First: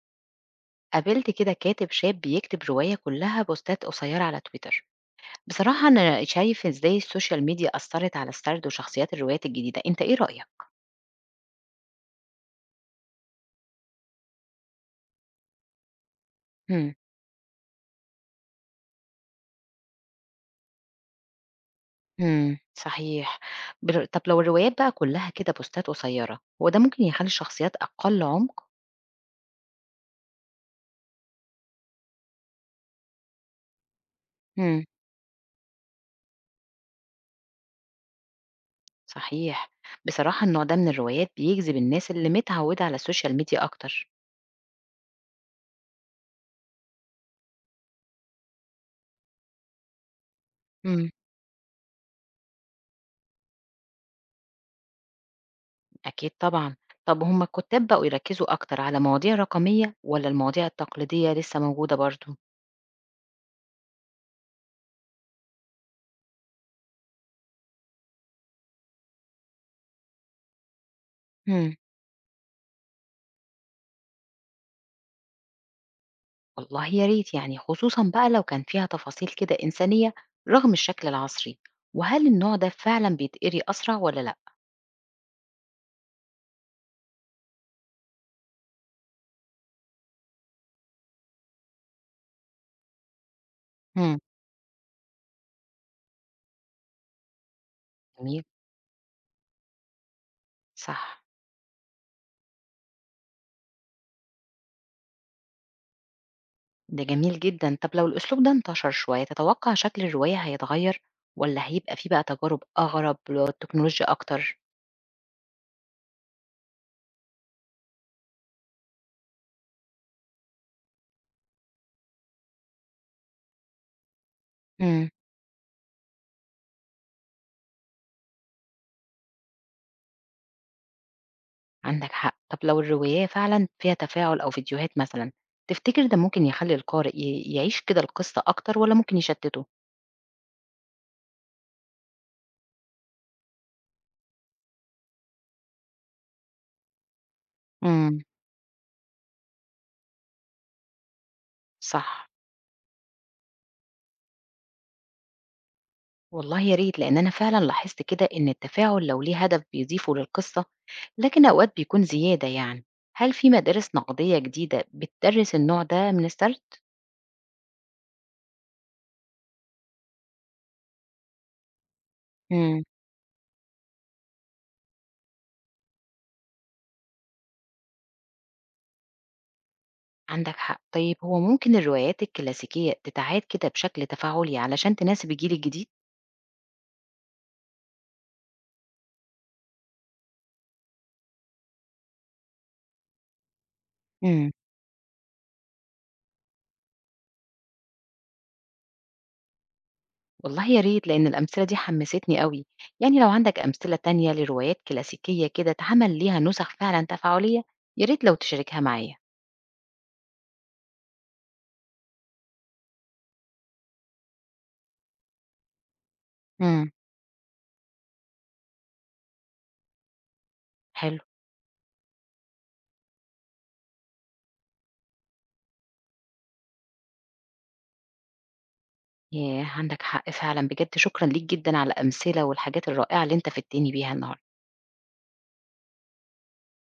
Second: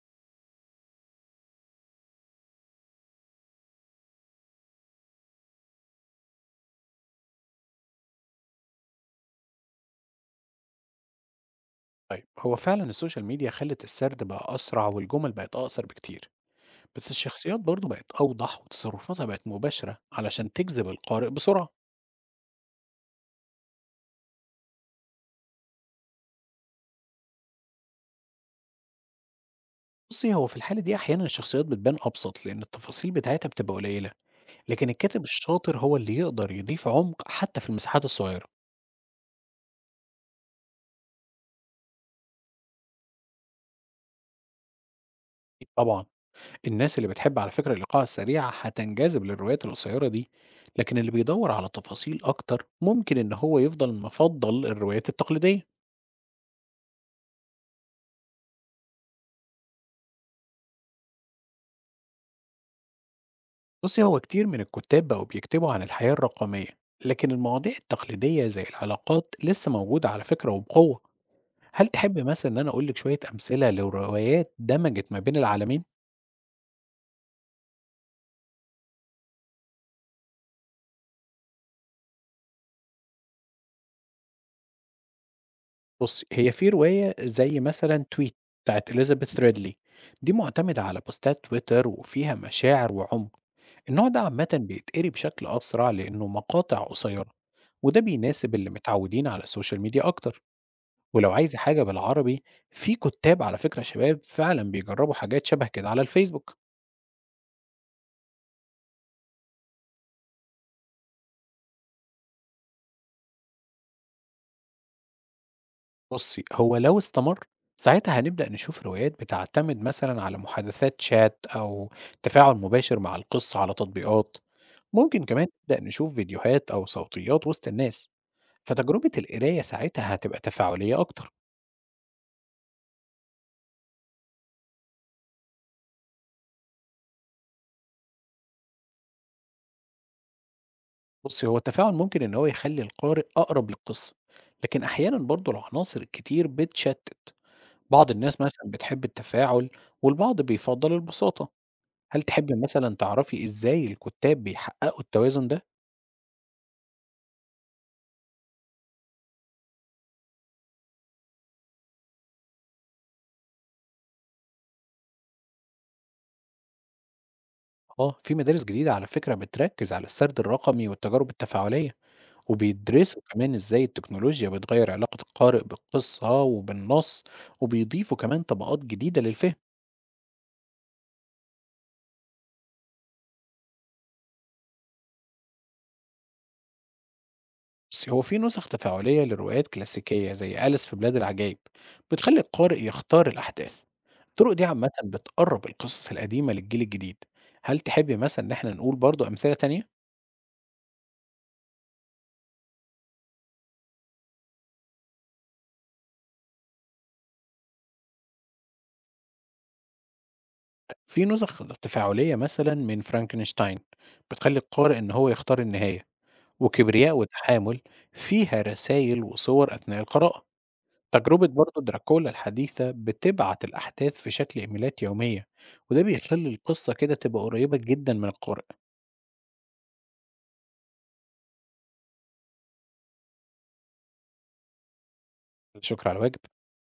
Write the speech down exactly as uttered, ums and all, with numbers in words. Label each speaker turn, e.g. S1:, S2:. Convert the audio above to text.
S1: قابلت كده كاتب شاب بيكتب رواية كلها بوستات قصيرة على تويتر. بصراحة أنا شايف إزاي السوشيال ميديا أثرت على السرد وشخصيات الروايات الجديدة، أنت إيه رأيك؟
S2: طيب، هو فعلا السوشيال ميديا خلت السرد بقى أسرع والجمل بقت أقصر بكتير.
S1: مم.
S2: بس الشخصيات برضو بقت أوضح وتصرفاتها بقت مباشرة علشان تجذب القارئ بسرعة.
S1: مم. صحيح. بر... طب لو الروايات بقى كلها كده بوستات قصيرة، هو ده ممكن يخلي الشخصيات أقل عمق؟
S2: بصي، هو في الحالة دي أحيانا الشخصيات بتبان أبسط لأن التفاصيل بتاعتها بتبقى قليلة.
S1: مم.
S2: لكن الكاتب الشاطر هو اللي يقدر يضيف عمق حتى في المساحات الصغيرة.
S1: صحيح. بصراحة النوع ده من الروايات بيجذب الناس اللي متعودة على السوشيال ميديا أكتر.
S2: طبعا، الناس اللي بتحب على فكرة الإيقاع السريع هتنجذب للروايات القصيرة دي. لكن
S1: مم.
S2: اللي بيدور على تفاصيل أكتر ممكن إن هو يفضل مفضل الروايات التقليدية.
S1: أكيد طبعا. طب هما الكتاب بقوا يركزوا أكتر على مواضيع رقمية ولا المواضيع التقليدية لسه موجودة برضو؟
S2: بصي، هو كتير من الكتاب بقوا بيكتبوا عن الحياة الرقمية. لكن المواضيع التقليدية زي العلاقات لسه موجودة على فكرة وبقوة.
S1: مم.
S2: هل تحب مثلا إن أنا أقولك شوية أمثلة لروايات دمجت ما بين العالمين؟
S1: والله يا ريت، يعني خصوصا بقى لو كان فيها تفاصيل كده إنسانية رغم الشكل العصري. وهل النوع ده فعلا بيتقري أسرع ولا لأ؟
S2: بصي، هي في رواية زي مثلا تويت، بتاعت إليزابيث ريدلي، دي معتمدة على بوستات تويتر وفيها مشاعر وعمق. النوع ده
S1: مم.
S2: عامة بيتقري بشكل أسرع لأنه مقاطع قصيرة، وده
S1: جميل.
S2: بيناسب اللي متعودين على السوشيال ميديا أكتر.
S1: صح.
S2: ولو عايزة حاجة بالعربي، في كتاب على فكرة شباب فعلا بيجربوا حاجات شبه كده على الفيسبوك.
S1: ده جميل جدا. طب لو الأسلوب ده انتشر شوية، تتوقع شكل الرواية هيتغير ولا هيبقى فيه بقى تجارب أغرب والتكنولوجيا أكتر؟
S2: بصي، هو لو استمر، ساعتها هنبدأ نشوف روايات بتعتمد مثلا على محادثات شات أو تفاعل مباشر مع القصة على تطبيقات.
S1: مم.
S2: ممكن كمان نبدأ نشوف فيديوهات أو صوتيات وسط الناس، فتجربة القراية ساعتها هتبقى تفاعلية أكتر.
S1: عندك حق. طب لو الرواية فعلا فيها تفاعل أو فيديوهات مثلا، تفتكر ده ممكن يخلي القارئ ي- يعيش كده القصة أكتر ولا ممكن يشتته؟
S2: بصي، هو التفاعل ممكن إن هو يخلي القارئ أقرب للقصة. لكن أحيانا برضو العناصر الكتير بتشتت. بعض
S1: مم.
S2: الناس مثلًا بتحب التفاعل، والبعض بيفضّل البساطة، هل
S1: صح.
S2: تحبي مثلًا تعرفي إزاي الكُتّاب بيحققوا التوازن ده؟
S1: والله يا ريت، لأن أنا فعلا لاحظت كده إن التفاعل لو ليه هدف بيضيفه للقصة، لكن أوقات بيكون زيادة يعني هل في مدارس نقدية جديدة بتدرس النوع ده من السرد؟
S2: آه، في مدارس جديدة على فكرة بتركّز على السرد الرقمي والتجارب التفاعلية،
S1: مم.
S2: وبيدرسوا كمان إزاي التكنولوجيا بتغيّر علاقة القارئ بالقصة وبالنص، وبيضيفوا كمان طبقات جديدة للفهم.
S1: عندك حق. طيب هو ممكن الروايات الكلاسيكية تتعاد كده بشكل تفاعلي علشان تناسب الجيل الجديد؟
S2: بس هو في نسخ تفاعلية لروايات كلاسيكية زي أليس في بلاد العجائب بتخلي القارئ يختار الأحداث.
S1: مم.
S2: الطرق دي عامة بتقرب القصص القديمة للجيل الجديد. هل تحبي مثلا إن احنا نقول برضو أمثلة تانية؟
S1: والله يا ريت، لأن الأمثلة دي حمستني قوي. يعني لو عندك أمثلة تانية لروايات كلاسيكية كده اتعمل ليها نسخ فعلا تفاعلية، يا ريت لو تشاركها معايا.
S2: في نسخ تفاعلية مثلا من فرانكنشتاين بتخلي القارئ إن هو يختار النهاية.
S1: مم.
S2: وكبرياء وتحامل فيها رسائل وصور أثناء القراءة.
S1: حلو.
S2: تجربة برضو دراكولا الحديثة بتبعت الأحداث في شكل إيميلات يومية، وده بيخلي القصة كده تبقى قريبة جدا من القارئ.
S1: ياه! عندك حق فعلًا، بجد شكرًا ليك جدًا على الأمثلة والحاجات الرائعة اللي أنت فدتني بيها النهارده.
S2: لا شكر على واجب.